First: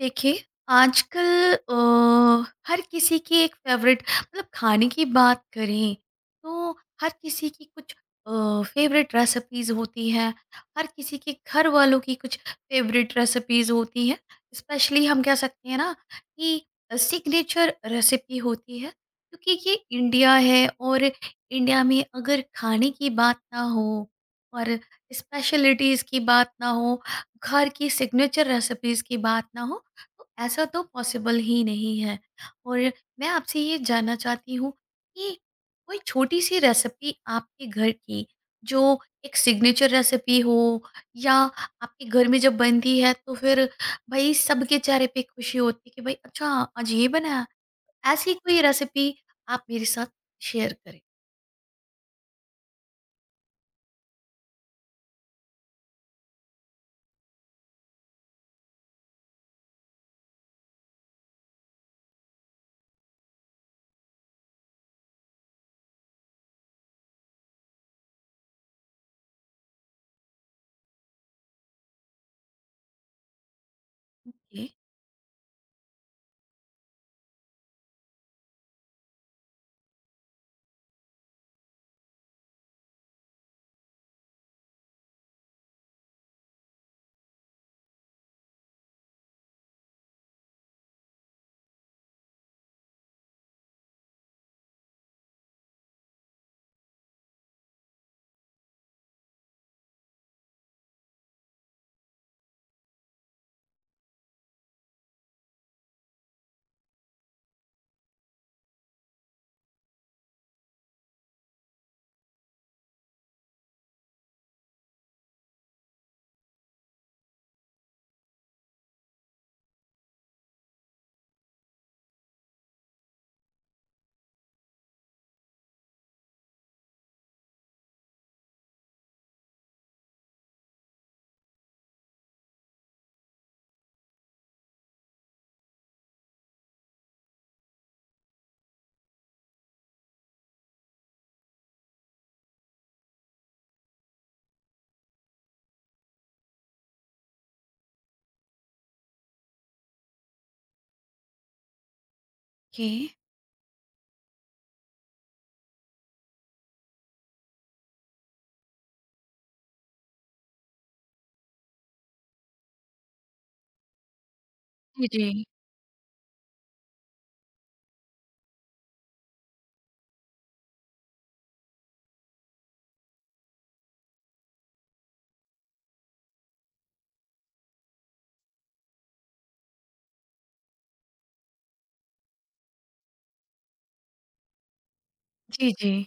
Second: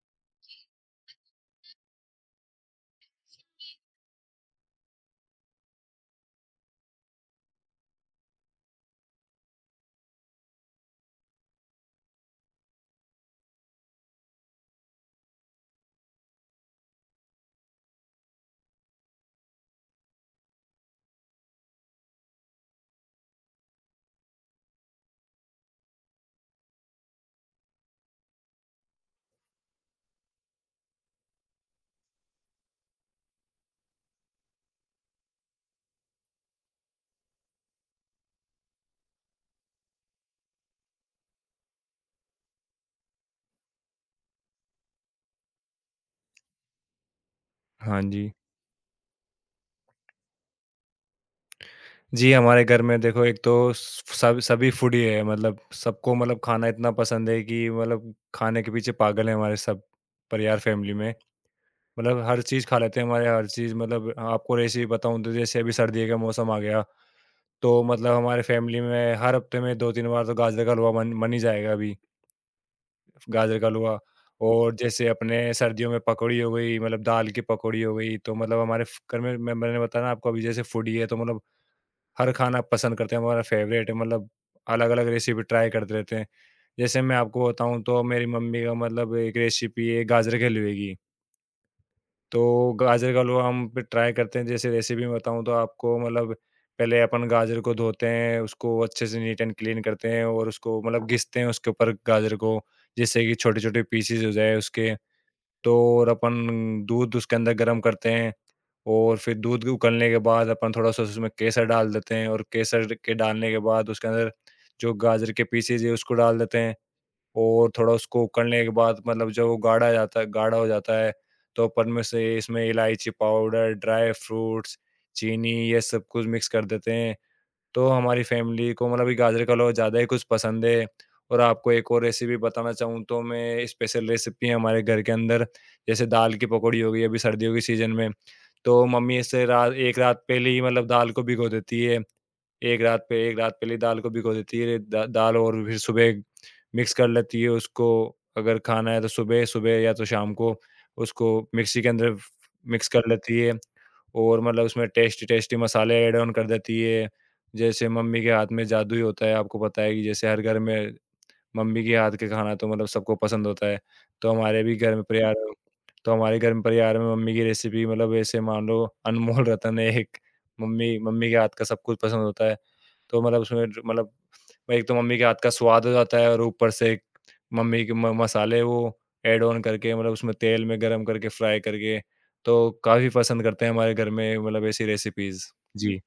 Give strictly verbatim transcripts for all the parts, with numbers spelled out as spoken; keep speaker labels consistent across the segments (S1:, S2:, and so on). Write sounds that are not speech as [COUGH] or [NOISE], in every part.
S1: देखिए, आजकल अ, हर किसी की एक फेवरेट मतलब खाने की बात करें तो हर किसी की कुछ फेवरेट रेसिपीज होती हैं। हर किसी के घर वालों की कुछ फेवरेट रेसिपीज होती हैं। स्पेशली हम कह सकते हैं ना कि सिग्नेचर रेसिपी होती है। क्योंकि ये इंडिया है और इंडिया में अगर खाने की बात ना हो और स्पेशलिटीज़ की बात ना हो, घर की सिग्नेचर रेसिपीज़ की बात ना हो, तो ऐसा तो पॉसिबल ही नहीं है। और मैं आपसे ये जानना चाहती हूँ कि कोई छोटी सी रेसिपी आपके घर की जो एक सिग्नेचर रेसिपी हो, या आपके घर में जब बनती है तो फिर भाई सबके चेहरे पे खुशी होती है कि भाई अच्छा, आज ये बनाया।
S2: हाँ जी।
S1: ऐसी कोई रेसिपी आप मेरे साथ शेयर करें।
S2: जी, हमारे घर में देखो एक तो स सब सभी फूडी है, मतलब सबको मतलब खाना इतना पसंद है कि मतलब खाने के पीछे पागल है हमारे सब परिवार फ़ैमिली में। मतलब हर चीज़ खा लेते हैं हमारे, हर चीज़। मतलब आपको रेसिपी बताऊँ तो जैसे अभी सर्दी का मौसम आ गया, तो मतलब हमारे फ़ैमिली में हर हफ़्ते में दो तीन बार तो गाजर का हलवा बन बन ही जाएगा अभी, गाजर का हलवा।
S1: ओके।
S2: और जैसे अपने सर्दियों में पकौड़ी हो गई, मतलब दाल की पकौड़ी हो गई, तो मतलब हमारे फ घर में मैं मैंने बताया ना आपको, अभी जैसे फूडी है तो मतलब हर खाना पसंद करते हैं, हमारा फेवरेट है। मतलब अलग-अलग रेसिपी ट्राई करते रहते हैं। जैसे मैं आपको बताऊँ तो मेरी मम्मी का मतलब एक रेसिपी है गाजर के हलवे की। तो गाजर का हलवा हम फिर ट्राई करते हैं। जैसे रेसिपी में बताऊँ तो आपको, मतलब पहले अपन गाजर को धोते हैं, उसको अच्छे से नीट एंड क्लीन करते हैं और उसको मतलब घिसते हैं उसके ऊपर, गाजर को, जिससे कि छोटे-छोटे पीसेस हो जाए उसके। तो और अपन दूध उसके अंदर गर्म करते हैं और फिर दूध उकलने के बाद अपन थोड़ा-सा उसमें केसर डाल देते हैं और केसर के डालने के बाद उसके अंदर जो गाजर के पीसेज़ है उसको डाल देते हैं और थोड़ा उसको उकलने के बाद, मतलब जब वो गाढ़ा जाता है, गाढ़ा हो जाता है, तो अपन में से इसमें इलायची पाउडर, ड्राई फ्रूट्स, चीनी, ये सब कुछ मिक्स कर देते हैं। तो हमारी फ़ैमिली को मतलब ये गाजर का हलवा ज़्यादा ही कुछ पसंद है। और आपको एक और रेसिपी बताना चाहूँ तो मैं, स्पेशल रेसिपी है हमारे घर के अंदर, जैसे दाल की पकौड़ी हो गई अभी सर्दियों के सीज़न में। तो मम्मी इससे रात, एक रात पहले ही मतलब दाल को भिगो देती है। एक रात पे एक रात पहले ही दाल को भिगो देती है। द दाल, और फिर सुबह मिक्स कर लेती है उसको, अगर खाना है तो सुबह, सुबह या तो शाम को उसको मिक्सी के अंदर
S1: ओके।
S2: मिक्स कर लेती है। और मतलब उसमें टेस्टी-टेस्टी मसाले ऐड ऑन कर देती है। जैसे मम्मी के हाथ में जादू ही होता है, आपको पता है कि जैसे हर घर में मम्मी के हाथ का खाना तो मतलब सबको पसंद होता है। तो हमारे भी घर में
S1: जी जी।
S2: परिवार तो हमारे घर में परिवार में मम्मी की रेसिपी, मतलब ऐसे मान लो अनमोल रतन है एक। मम्मी मम्मी के हाथ का सब कुछ पसंद होता है। तो मतलब उसमें जो मतलब एक तो मम्मी के हाथ का स्वाद हो जाता है और ऊपर से एक मम्मी के म मसाले वो ऐड ऑन करके, मतलब उसमें तेल में गरम करके फ्राई करके, तो काफ़ी पसंद करते हैं हमारे घर में मतलब ऐसी रेसिपीज़।
S1: जी जी।
S2: जी।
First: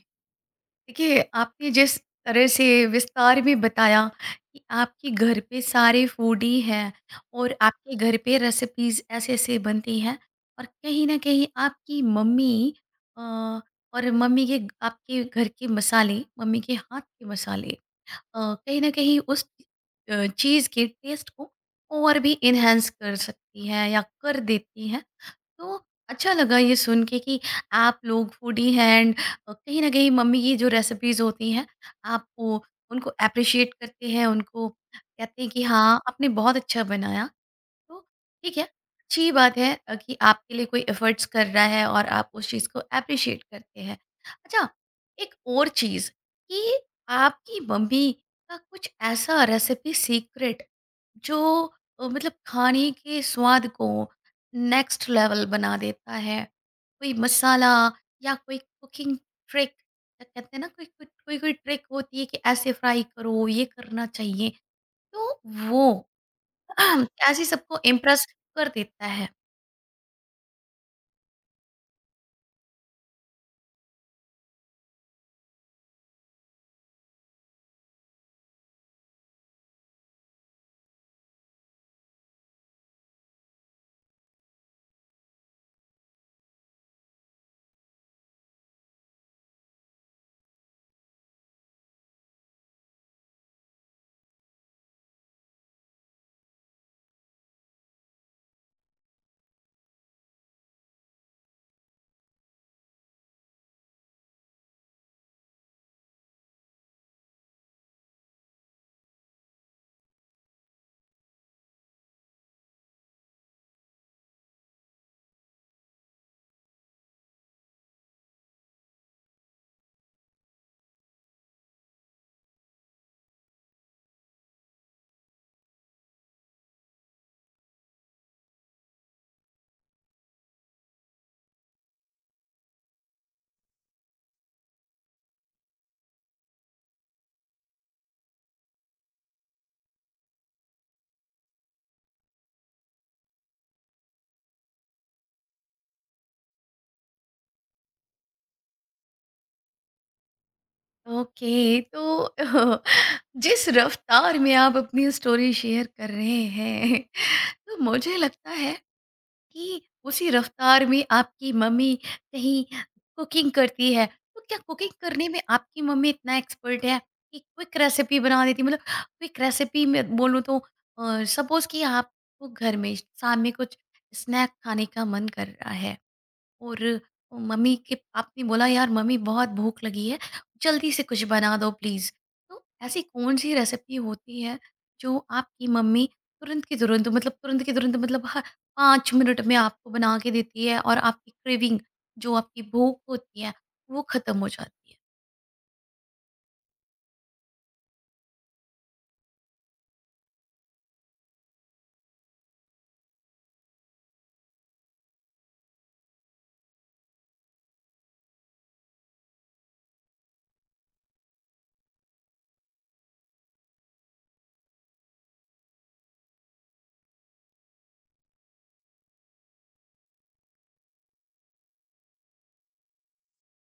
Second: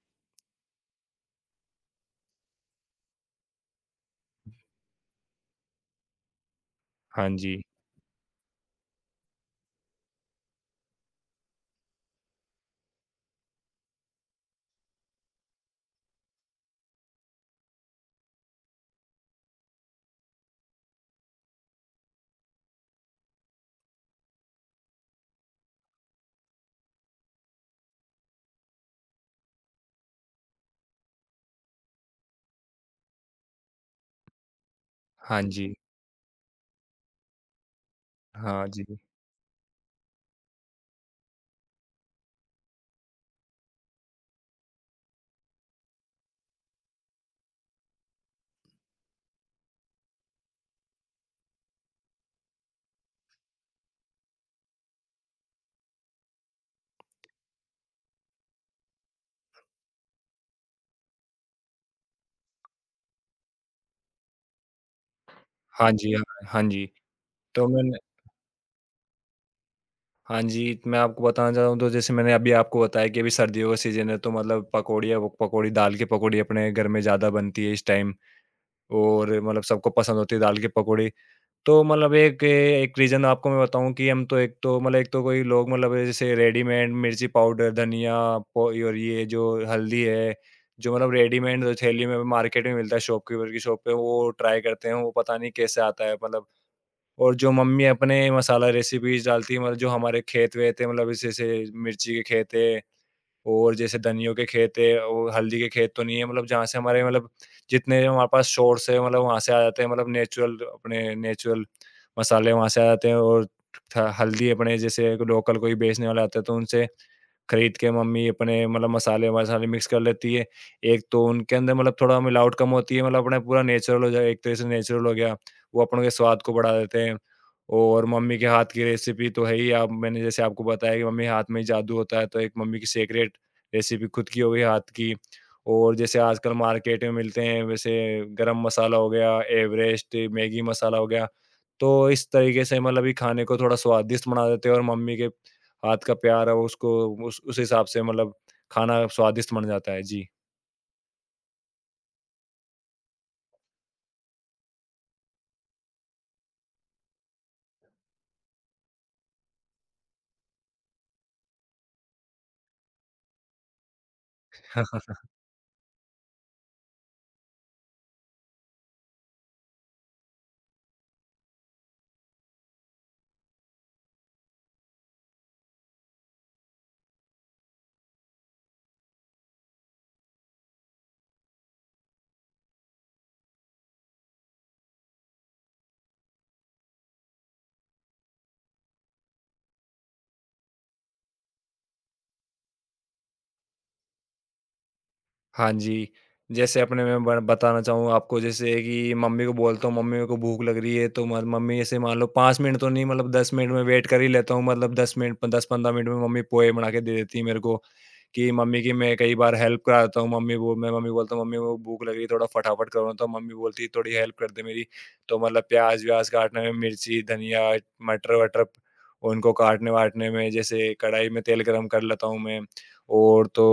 S1: देखिए, आपने जिस तरह से विस्तार में बताया कि आपके घर पे सारे फूडी हैं
S2: हाँ
S1: और
S2: जी।
S1: आपके घर पे रेसिपीज़ ऐसे-ऐसे बनती हैं और कहीं न कहीं आपकी मम्मी अ, और मम्मी के आपके घर के मसाले, मम्मी के हाथ के मसाले अ, कहीं न कहीं उस अ, चीज़ के टेस्ट को और भी एनहांस कर सकती हैं या कर देती हैं। तो अच्छा लगा ये सुन के कि आप लोग फूडी हैं एंड कहीं ना कहीं मम्मी की जो रेसिपीज होती हैं आप वो उनको अप्रिशिएट करते हैं, उनको कहते
S2: हाँ
S1: हैं कि
S2: जी।
S1: हाँ आपने बहुत अच्छा बनाया। तो ठीक है,
S2: हाँ जी।
S1: अच्छी बात है अ, कि आपके लिए कोई एफ़र्ट्स कर रहा है और आप उस चीज़ को एप्रिशिएट करते हैं। अच्छा, एक और चीज़ कि आपकी मम्मी का कुछ ऐसा रेसिपी सीक्रेट जो अ, मतलब खाने के स्वाद को नेक्स्ट लेवल बना देता है, कोई मसाला या कोई कुकिंग ट्रिक। अ, कहते हैं ना कोई कोई कोई कोई ट्रिक होती है कि ऐसे फ्राई करो, ये करना चाहिए, तो
S2: हाँ
S1: वो?
S2: जी, हाँ, हाँ जी।
S1: हाँ, ऐसे
S2: तो
S1: सबको
S2: मैंने
S1: इम्प्रेस कर देता है।
S2: हाँ जी, मैं आपको बताना चाहूँ तो जैसे मैंने अभी आपको बताया कि अभी सर्दियों का सीज़न है तो मतलब पकौड़ियाँ वो पकौड़ी दाल की पकौड़ी अपने घर में ज़्यादा बनती है इस टाइम, और मतलब सबको पसंद होती है दाल की पकौड़ी। तो मतलब एक एक रीज़न आपको मैं बताऊँ कि हम तो, एक तो मतलब एक तो कोई लोग मतलब जैसे रेडीमेड मिर्ची पाउडर, धनिया पो और ये जो हल्दी है, जो मतलब रेडीमेड थैली में मार्केट में मिलता है, शॉपकीपर की शॉप पे, वो ट्राई करते हैं, वो पता नहीं कैसे आता है मतलब और जो मम्मी अपने मसाला रेसिपीज़ डालती है, मतलब जो हमारे खेत-वेत है, मतलब जैसे जैसे मिर्ची के खेत है और जैसे धनियों के खेत है और हल्दी के खेत तो नहीं है, मतलब जहाँ से हमारे मतलब जितने हमारे पास सोर्स है, मतलब वहाँ से आ जाते हैं। मतलब नेचुरल अपने नेचुरल मसाले वहाँ से आ जाते हैं। और थ हल्दी अपने जैसे लोकल कोई बेचने वाला आता है तो उनसे खरीद के मम्मी अपने मतलब मसाले-वसाले मिक्स कर लेती है। एक तो उनके अंदर मतलब थोड़ा मिलावट कम होती है, मतलब अपना पूरा नेचुरल हो जाए, एक तरह से नेचुरल हो गया, वो अपन के स्वाद को बढ़ा देते हैं। और मम्मी के हाथ की रेसिपी तो है ही। आप, मैंने जैसे आपको बताया कि मम्मी के हाथ में ही जादू होता है, तो एक मम्मी की सीक्रेट रेसिपी खुद की हो गई हाथ की। और जैसे आजकल मार्केट में मिलते हैं वैसे गरम मसाला हो गया, एवरेस्ट, मैगी मसाला हो गया, तो इस तरीके से मतलब ये खाने को थोड़ा स्वादिष्ट बना देते हैं और मम्मी के हाथ का प्यार है वो उसको उस उस हिसाब से मतलब खाना स्वादिष्ट बन जाता है। जी।
S1: ओके, तो [LAUGHS] जिस रफ्तार में आप अपनी स्टोरी शेयर कर रहे हैं, [LAUGHS] तो मुझे लगता है कि उसी रफ्तार में आपकी मम्मी कहीं कुकिंग करती है। तो क्या कुकिंग
S2: [LAUGHS]
S1: करने में आपकी मम्मी इतना एक्सपर्ट है कि क्विक रेसिपी बना देती है? मतलब क्विक रेसिपी मैं बोलूँ तो अ, सपोज़ कि आपको घर में शाम में कुछ स्नैक खाने का मन कर रहा है। और मम्मी के आपने बोला यार मम्मी बहुत भूख लगी है, जल्दी से कुछ बना दो प्लीज़। तो ऐसी कौन सी रेसिपी होती है जो आपकी मम्मी तुरंत के तुरंत मतलब तुरंत के तुरंत मतलब हर पाँच मिनट में आपको बना के देती है और आपकी क्रेविंग जो आपकी भूख होती है वो ख़त्म हो जाती है।
S2: हाँ जी, जैसे अपने मैं ब बताना चाहूँगा आपको, जैसे कि मम्मी को बोलता हूँ, "मम्मी मेरे को भूख लग रही है" तो म मम्मी ऐसे मान लो पाँच मिनट तो नहीं, मतलब दस मिनट में वेट कर ही लेता हूँ। मतलब दस मिनट दस पंद्रह मिनट में मम्मी पोहे बना के दे देती है मेरे को। कि मम्मी की मैं कई बार हेल्प करा देता हूँ। मम्मी वो मैं मम्मी को बोलता हूँ, "मम्मी वो भूख लग रही है, थोड़ा फटाफट करो ना।" तो मम्मी बोलती है, "थोड़ी हेल्प कर दे मेरी।" तो मतलब प्याज़-व्याज़ काटने में, मिर्ची, धनिया, मटर-वटर उनको काटने-वाटने में, जैसे कढ़ाई में तेल गरम कर लेता हूँ मैं, और तो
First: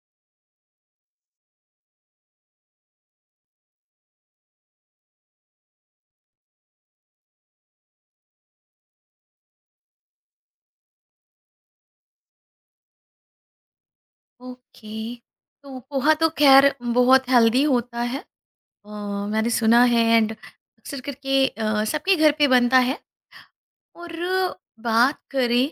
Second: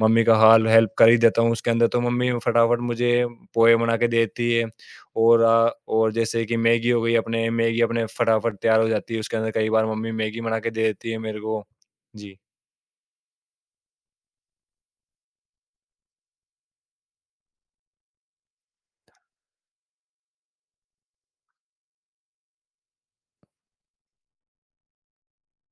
S2: मम्मी का हाल हेल्प कर ही देता हूँ उसके अंदर। तो मम्मी फटाफट मुझे पोहे बना के देती है। और अ, और जैसे कि मैगी हो गई, अपने मैगी अपने फटाफट तैयार हो जाती है, उसके अंदर कई बार मम्मी मैगी बना के दे देती है मेरे को। जी।
S1: ओके। तो पोहा तो खैर बहुत हेल्दी होता है, अ, मैंने सुना है एंड अक्सर करके अ, सबके घर पे बनता है। और बात करें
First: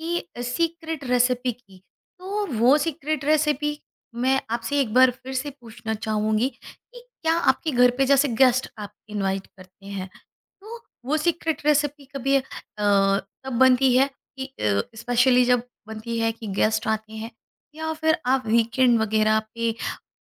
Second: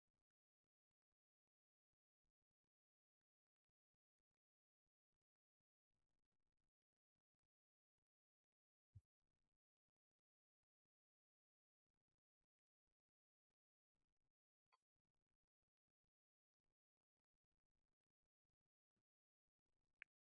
S1: कि सीक्रेट रेसिपी की, तो वो सीक्रेट रेसिपी मैं आपसे एक बार फिर से पूछना चाहूँगी कि क्या आपके घर पे जैसे गेस्ट आप इनवाइट करते हैं तो वो सीक्रेट रेसिपी कभी अ, तब बनती है, कि स्पेशली जब बनती है कि गेस्ट आते हैं या फिर आप वीकेंड वगैरह पे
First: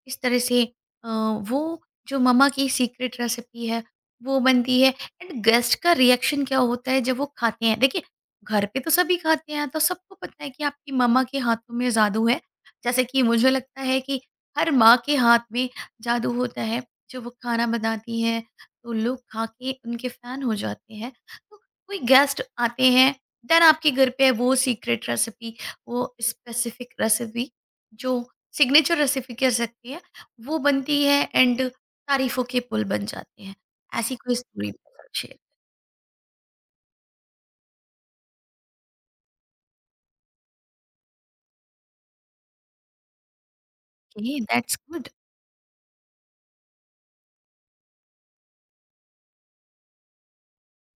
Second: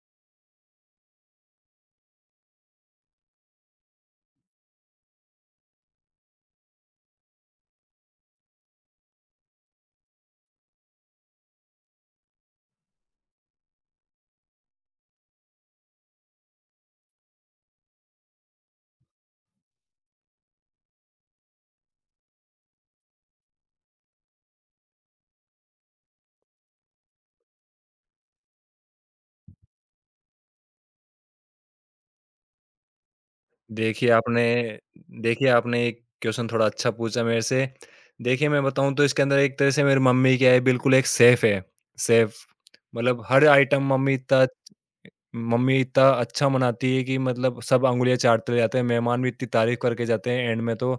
S1: इस तरह से अ, वो जो मम्मा की सीक्रेट रेसिपी है वो बनती है एंड गेस्ट का रिएक्शन क्या होता है जब वो खाते हैं। देखिए, घर पे तो सभी खाते हैं तो सबको पता है कि आपकी मम्मा के हाथों में जादू है। जैसे कि मुझे लगता है कि हर माँ के हाथ में जादू होता है, जो वो खाना बनाती है तो लोग खा के उनके फैन हो जाते हैं। तो कोई गेस्ट आते हैं देन आपके घर पे वो सीक्रेट रेसिपी, वो स्पेसिफिक रेसिपी जो सिग्नेचर रेसिपी कह सकती है, वो बनती है एंड तारीफ़ों के पुल बन जाते हैं।
S2: देखिए
S1: ऐसी कोई
S2: आपने
S1: स्टोरी शेयर।
S2: देखिए आपने एक क्वेश्चन थोड़ा अच्छा पूछा मेरे से। देखिए मैं बताऊँ तो इसके अंदर एक तरह से मेरी मम्मी क्या है, बिल्कुल एक सेफ है, सेफ मतलब हर आइटम, मम्मी
S1: ओके,
S2: इतना
S1: दैट्स गुड।
S2: मम्मी इतना अच्छा मनाती है कि मतलब सब अंगुलियाँ चाटते रह जाते हैं, मेहमान भी इतनी तारीफ़ करके जाते हैं एंड में तो,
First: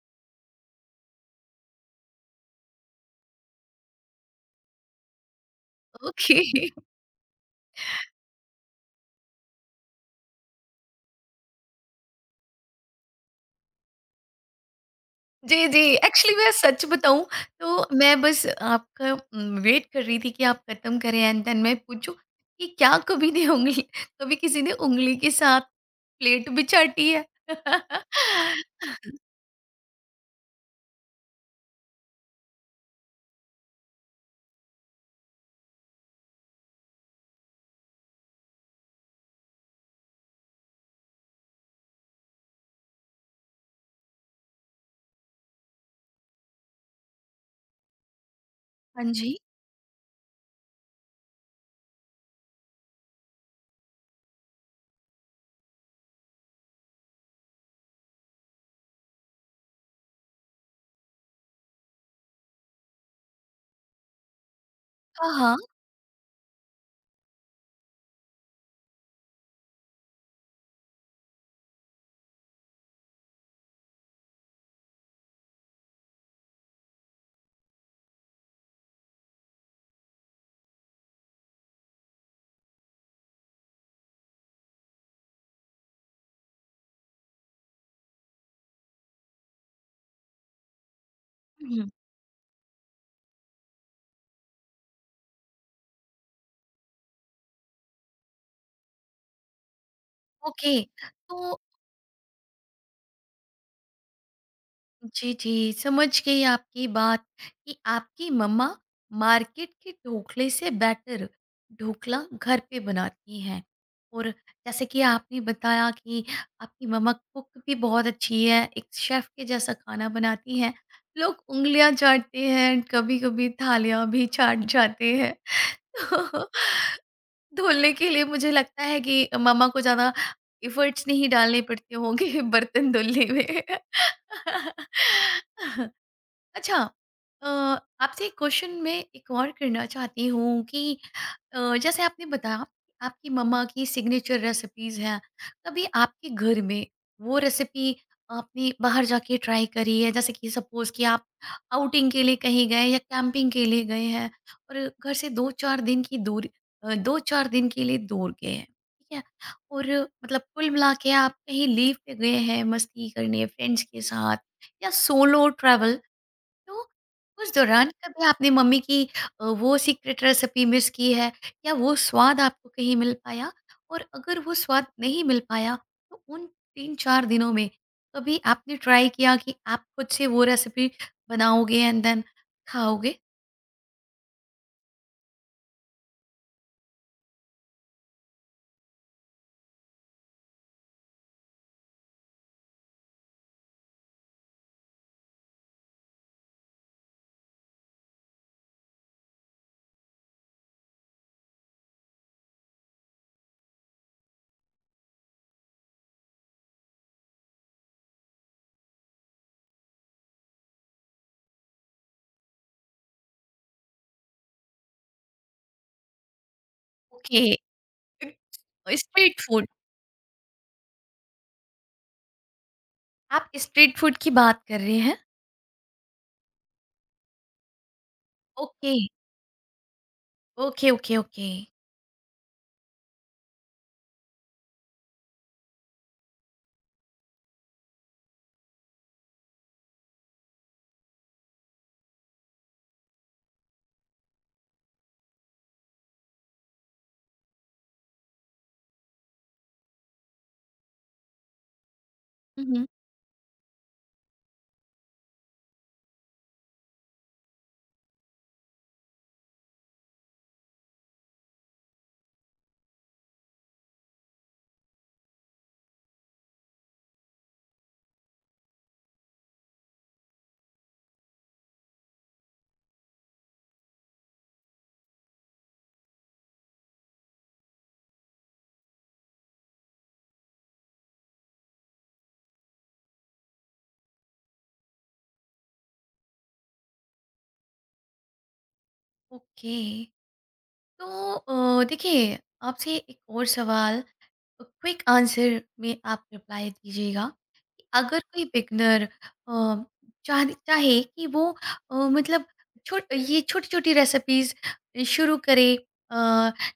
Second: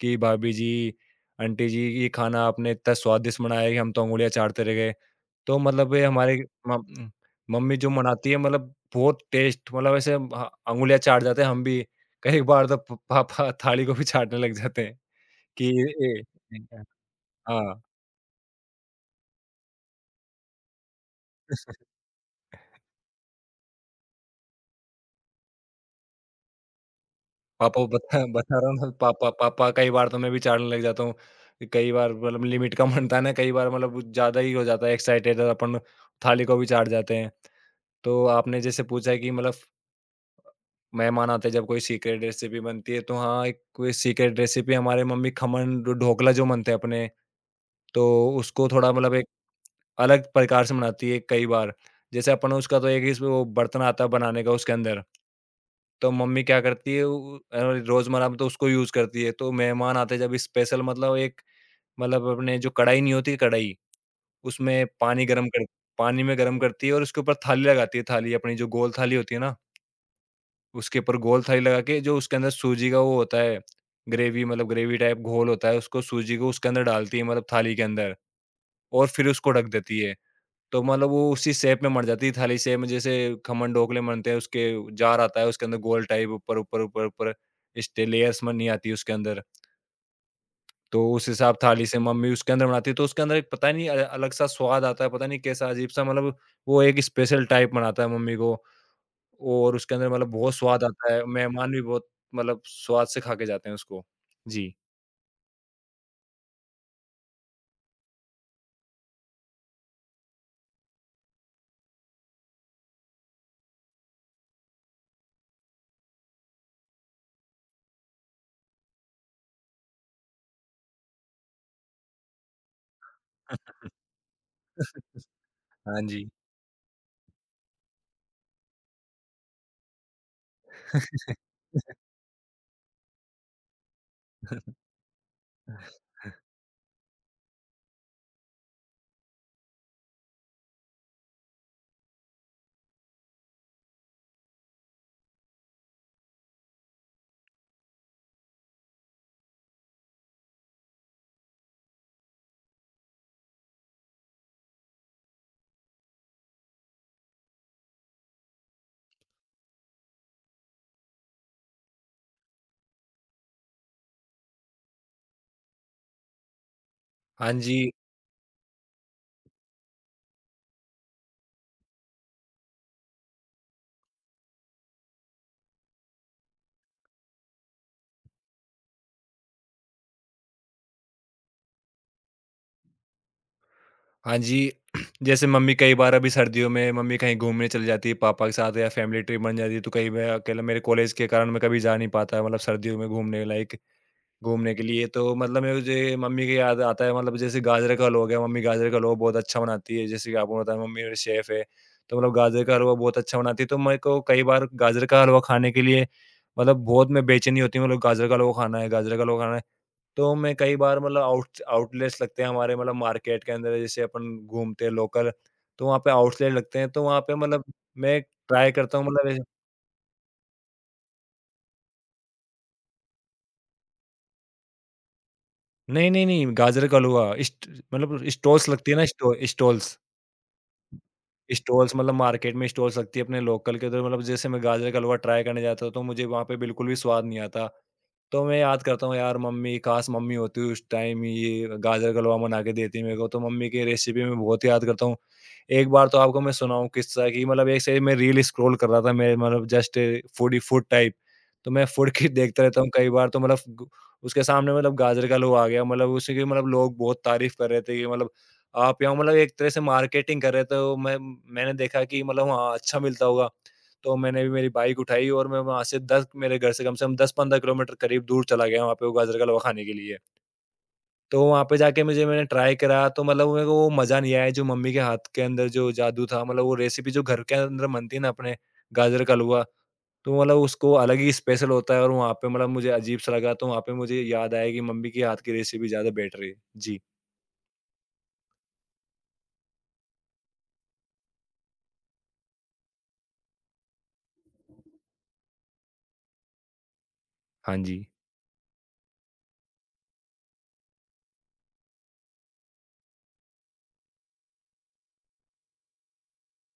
S2: कि "भाभी जी, आंटी जी, ये खाना आपने इतना स्वादिष्ट बनाया कि हम तो उँगलियाँ चाटते रह गए।" तो मतलब ये
S1: ओके।
S2: हमारे
S1: [LAUGHS]
S2: मम मम्मी जो बनाती है, मतलब बहुत टेस्ट मतलब ऐसे ह उँगलियाँ चाट जाते हैं हम भी। कई बार तो प पापा थाली को भी चाटने लग जाते हैं कि
S1: जी, जी।
S2: ए
S1: एक्चुअली मैं
S2: ए,
S1: सच बताऊँ
S2: हाँ,
S1: तो मैं बस आपका उम, वेट कर रही थी कि आप खत्म करें एंड देन मैं पूछूँ कि क्या कभी ने उंगली कभी किसी ने उंगली के साथ प्लेट भी चाटी है?
S2: पापा को बता बता
S1: [LAUGHS]
S2: रहा हूँ ना, पापा पापा कई बार तो मैं भी चाटने लग जाता हूँ। कई बार मतलब लिमिट का बनता है ना, कई बार मतलब ज़्यादा ही हो जाता है एक्साइटेड और अपन थाली को भी चाट जाते हैं। तो आपने जैसे पूछा है कि मतलब मेहमान आते हैं जब कोई सीक्रेट रेसिपी बनती है, तो हाँ, एक कोई सीक्रेट रेसिपी हमारे मम्मी, खमन ढो ढोकला जो बनते हैं अपने, तो उसको थोड़ा
S1: हाँ
S2: मतलब एक
S1: जी।
S2: अलग प्रकार से बनाती है कई बार। जैसे अपन, उसका तो एक ही इसमें वो बर्तन आता है बनाने का उसके अंदर, तो मम्मी क्या करती है, उ अ, रोज़मर्रा में तो उसको यूज़ करती है। तो मेहमान आते हैं जब, स्पेशल मतलब एक मतलब अपने जो कढ़ाई नहीं होती, कढ़ाई, उसमें पानी
S1: हाँ,
S2: गरम
S1: हाँ।
S2: कर पानी में गरम करती है और उसके ऊपर थाली लगाती है, थाली अपनी जो गोल थाली होती है ना, उसके ऊपर गोल थाली लगा के, जो उसके अंदर सूजी का वो होता है, ग्रेवी, मतलब ग्रेवी टाइप घोल होता है, उसको, सूजी को उसके अंदर डालती है मतलब थाली के अंदर, और फिर उसको ढक देती है। तो मतलब वो उसी शेप में मढ़ जाती है, थाली शेप में। जैसे खमन ढोकले बनते हैं, उसके जार आता है, उसके अंदर गोल टाइप ऊपर, ऊपर, ऊपर, ऊपर स्टे लेयर्स बनी आती है उसके अंदर। तो उस हिसाब
S1: हुँ,
S2: थाली
S1: हुँ।
S2: से मम्मी उसके अंदर बनाती है, तो उसके अंदर एक पता नहीं अ, अलग-सा स्वाद आता है, पता नहीं कैसा अजीब-सा, मतलब वो एक स्पेशल टाइप बनाता है मम्मी को। और उसके अंदर मतलब बहुत
S1: ओके।
S2: स्वाद आता है,
S1: तो
S2: मेहमान भी बहुत मतलब स्वाद से खा के जाते हैं उसको। जी।
S1: जी, जी, समझ गई आपकी बात कि आपकी मम्मा मार्केट के ढोकले से बेटर ढोकला घर पे बनाती हैं। और जैसे कि आपने बताया कि आपकी मम्मा कुक भी बहुत अच्छी है, एक शेफ़ के जैसा खाना बनाती हैं। लोग उँगलियाँ चाटते हैं, कभी-कभी
S2: [LAUGHS]
S1: थालियाँ भी चाट जाते हैं।
S2: हाँ जी।
S1: [LAUGHS] तो धुलने के लिए मुझे लगता है कि मम्मा को ज़्यादा एफ़र्ट्स नहीं डालने पड़ते होंगे [LAUGHS] बर्तन धुलने में। [LAUGHS] अच्छा, अ, आपसे एक क्वेश्चन मैं एक और करना चाहती हूँ कि अ, जैसे आपने बताया कि आपकी मम्मा की सिग्नेचर रेसिपीज हैं, कभी आपके घर में वो रेसिपी आपने बाहर जाके ट्राई करी है? जैसे कि सपोज कि आप आउटिंग के लिए कहीं गए या कैंपिंग के लिए गए हैं और घर से दो चार दिन की दूरी अ, दो चार दिन के लिए दूर गए हैं, ठीक है, और मतलब कुल मिला के आप कहीं लीव पे गए हैं मस्ती करने फ्रेंड्स के साथ या सोलो ट्रैवल, तो
S2: हाँ
S1: उस
S2: जी,
S1: दौरान कभी आपने मम्मी की अ, वो सीक्रेट रेसिपी मिस की है, या वो स्वाद आपको कहीं मिल पाया? और अगर वो स्वाद नहीं मिल पाया तो उन तीन चार दिनों में कभी आपने ट्राई किया कि आप खुद से वो रेसिपी बनाओगे एंड देन खाओगे?
S2: हाँ जी। [CLEARS THROAT] जैसे मम्मी कई बार, अभी सर्दियों में मम्मी कहीं घूमने चली जाती है पापा के साथ, या फैमिली ट्रिप बन जाती है, तो कहीं मैं अकेला, मेरे कॉलेज के कारण मैं कभी जा नहीं पाता, मतलब सर्दियों में घूमने, लाइक घूमने के लिए, तो मतलब मेरे मुझे मम्मी की याद आता है। मतलब जैसे गाजर का हलवा हो गया, मम्मी गाजर का हलवा बहुत अच्छा बनाती है, जैसे कि आपको पता है मम्मी मेरे शेफ है, तो मतलब गाजर का हलवा बहुत अच्छा बनाती है, तो मेरे को कई बार गाजर का हलवा खाने के लिए मतलब बहुत में बेचैनी होती है, मतलब गाजर का हलवा खाना है, गाजर का हलवा खाना है। तो मैं कई बार, मतलब आउट आउटलेट्स लगते हैं हमारे, मतलब मार्केट के अंदर जैसे अपन घूमते हैं लोकल, तो वहाँ पे आउटलेट लगते हैं, तो वहाँ पे
S1: ओके,
S2: मतलब मैं ट्राई करता हूँ मतलब
S1: स्ट्रीट
S2: ऐसे-
S1: फूड। आप स्ट्रीट फूड की बात कर रहे हैं?
S2: नहीं नहीं नहीं, गाजर का हलवा इस्ट मतलब स्टॉल्स लगती
S1: ओके,
S2: है ना, stall,
S1: okay, okay, okay.
S2: Stalls मतलब मार्केट में स्टॉल्स लगती है अपने लोकल के उधर। मतलब जैसे मैं गाजर का हलवा ट्राई करने जाता था, तो मुझे वहाँ पे बिल्कुल भी स्वाद नहीं आता। तो मैं याद करता हूँ, यार मम्मी, काश मम्मी होती उस टाइम, ये गाजर का हलवा बना के देती मेरे को, तो मम्मी की रेसिपी मैं बहुत याद करता हूँ। एक बार तो आपको मैं सुनाऊँ किस्सा कि, मतलब एक से मैं रील स्क्रॉल कर रहा था मैं, मतलब जस्ट फूडी फूड टाइप। तो मैं फूड की देखता
S1: हुँ,
S2: रहता
S1: हुँ।
S2: हूँ कई बार, तो मतलब ग उसके सामने मतलब गाजर का हलवा आ गया, मतलब उसी की, मतलब लोग बहुत तारीफ़ कर रहे थे कि मतलब आप यहाँ मतलब एक तरह से मार्केटिंग कर रहे थे, तो मैं मैंने देखा कि, मतलब हाँ, अच्छा मिलता होगा। तो मैंने भी मेरी बाइक उठाई और मैं वहाँ से दस मेरे घर से कम से कम दस पंद्रह किलोमीटर करीब दूर चला गया वहाँ पे वो गाजर का हलवा खाने के लिए। तो वहाँ पे जाके मुझे मैंने ट्राई करा, तो मतलब मेरे को वो मज़ा नहीं आया जो मम्मी के हाथ के अंदर जो जादू था, मतलब वो रेसिपी जो घर के अंदर बनती है ना अपने, गाजर का हलवा, तो मतलब उसको अलग ही स्पेशल होता है। और वहाँ पे मतलब मुझे अजीब-सा लगा, तो वहाँ पे मुझे याद आया कि मम्मी के हाथ की रेसिपी ज़्यादा बेटर है। जी।
S1: ओके। तो अ, देखिए आपसे एक और सवाल, क्विक आंसर में आप रिप्लाई दीजिएगा
S2: हाँ
S1: कि
S2: जी।
S1: अगर कोई बिगनर चाह चाहे कि वो अ, मतलब छोट ये छोटी छोटी रेसिपीज शुरू करे, अ,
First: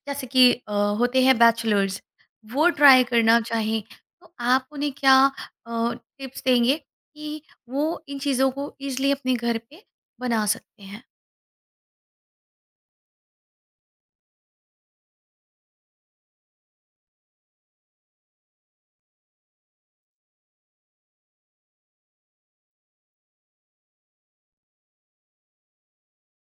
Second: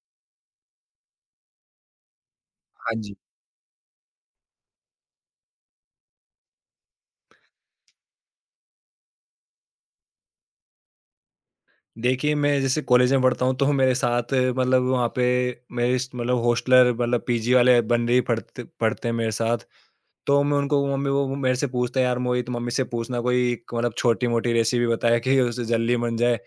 S1: जैसे कि अ, होते हैं बैचलर्स, वो
S2: हाँ
S1: ट्राई
S2: जी।
S1: करना चाहें तो आप उन्हें क्या टिप्स देंगे कि वो इन चीज़ों को इजली अपने घर पे बना सकते हैं?
S2: देखिए, मैं जैसे कॉलेज में पढ़ता हूँ तो मेरे साथ मतलब वहाँ पे मेरे स मतलब हॉस्टलर, मतलब पीजी वाले बंदे ही पढ़ते पढ़ते हैं मेरे साथ। तो मैं उनको मम्मी, वो वो मेरे से पूछते हैं, "यार मोहित, मम्मी से पूछना कोई एक मतलब छोटी-मोटी रेसिपी बताएँ कि उससे जल्दी बन जाए।"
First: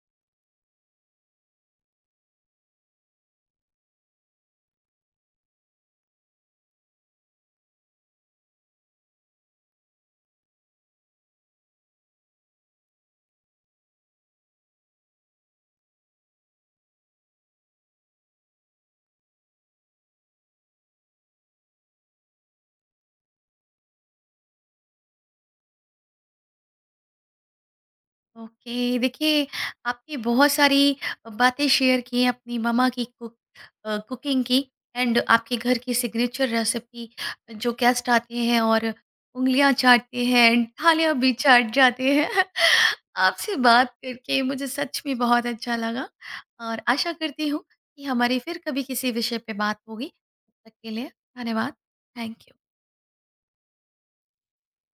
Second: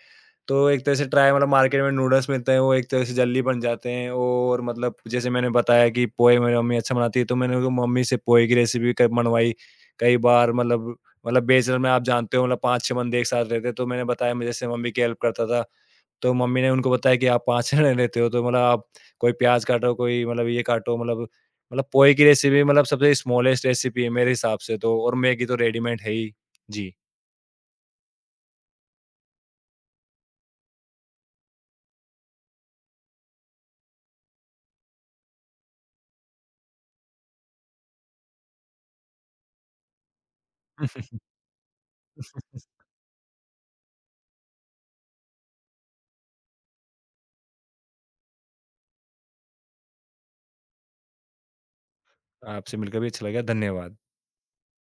S2: तो एक तरह से ट्राई, मतलब मार्केट में नूडल्स मिलते हैं, वो एक तरह से जल्दी बन जाते हैं। और मतलब जैसे मैंने बताया कि पोहे मेरी मम्मी अच्छा बनाती है, तो मैंने उनको मम्मी से पोहे की रेसिपी क मनवाई। कई बार मतलब मतलब बेचने में आप जानते हो, मतलब पाँच छह बंदे एक साथ रहते हैं, तो मैंने बताया मैं जैसे मम्मी की हेल्प करता था। तो मम्मी ने उनको बताया कि आप पाँच [LAUGHS] जने रहते हो, तो मतलब आप कोई प्याज़ काटो, कोई मतलब ये काटो, मतलब मतलब पोहे की रेसिपी मतलब सबसे स्मॉलेस्ट रेसिपी है मेरे हिसाब से, तो और मैगी तो रेडीमेड है ही। जी।
S1: ओके, देखिए आपने बहुत सारी बातें शेयर की हैं अपनी मम्मा की कुक अ, कुकिंग की एंड आपके घर की सिग्नेचर रेसिपी जो गेस्ट आते हैं और उंगलियां चाटते हैं एंड थालियां भी
S2: [LAUGHS]
S1: चाट जाते हैं। [LAUGHS] आपसे बात करके मुझे सच में बहुत अच्छा लगा और आशा करती हूँ कि हमारी फिर कभी किसी विषय पे बात होगी। तब तक के लिए धन्यवाद। Thank you.
S2: आपसे मिलकर भी अच्छा लगा। धन्यवाद।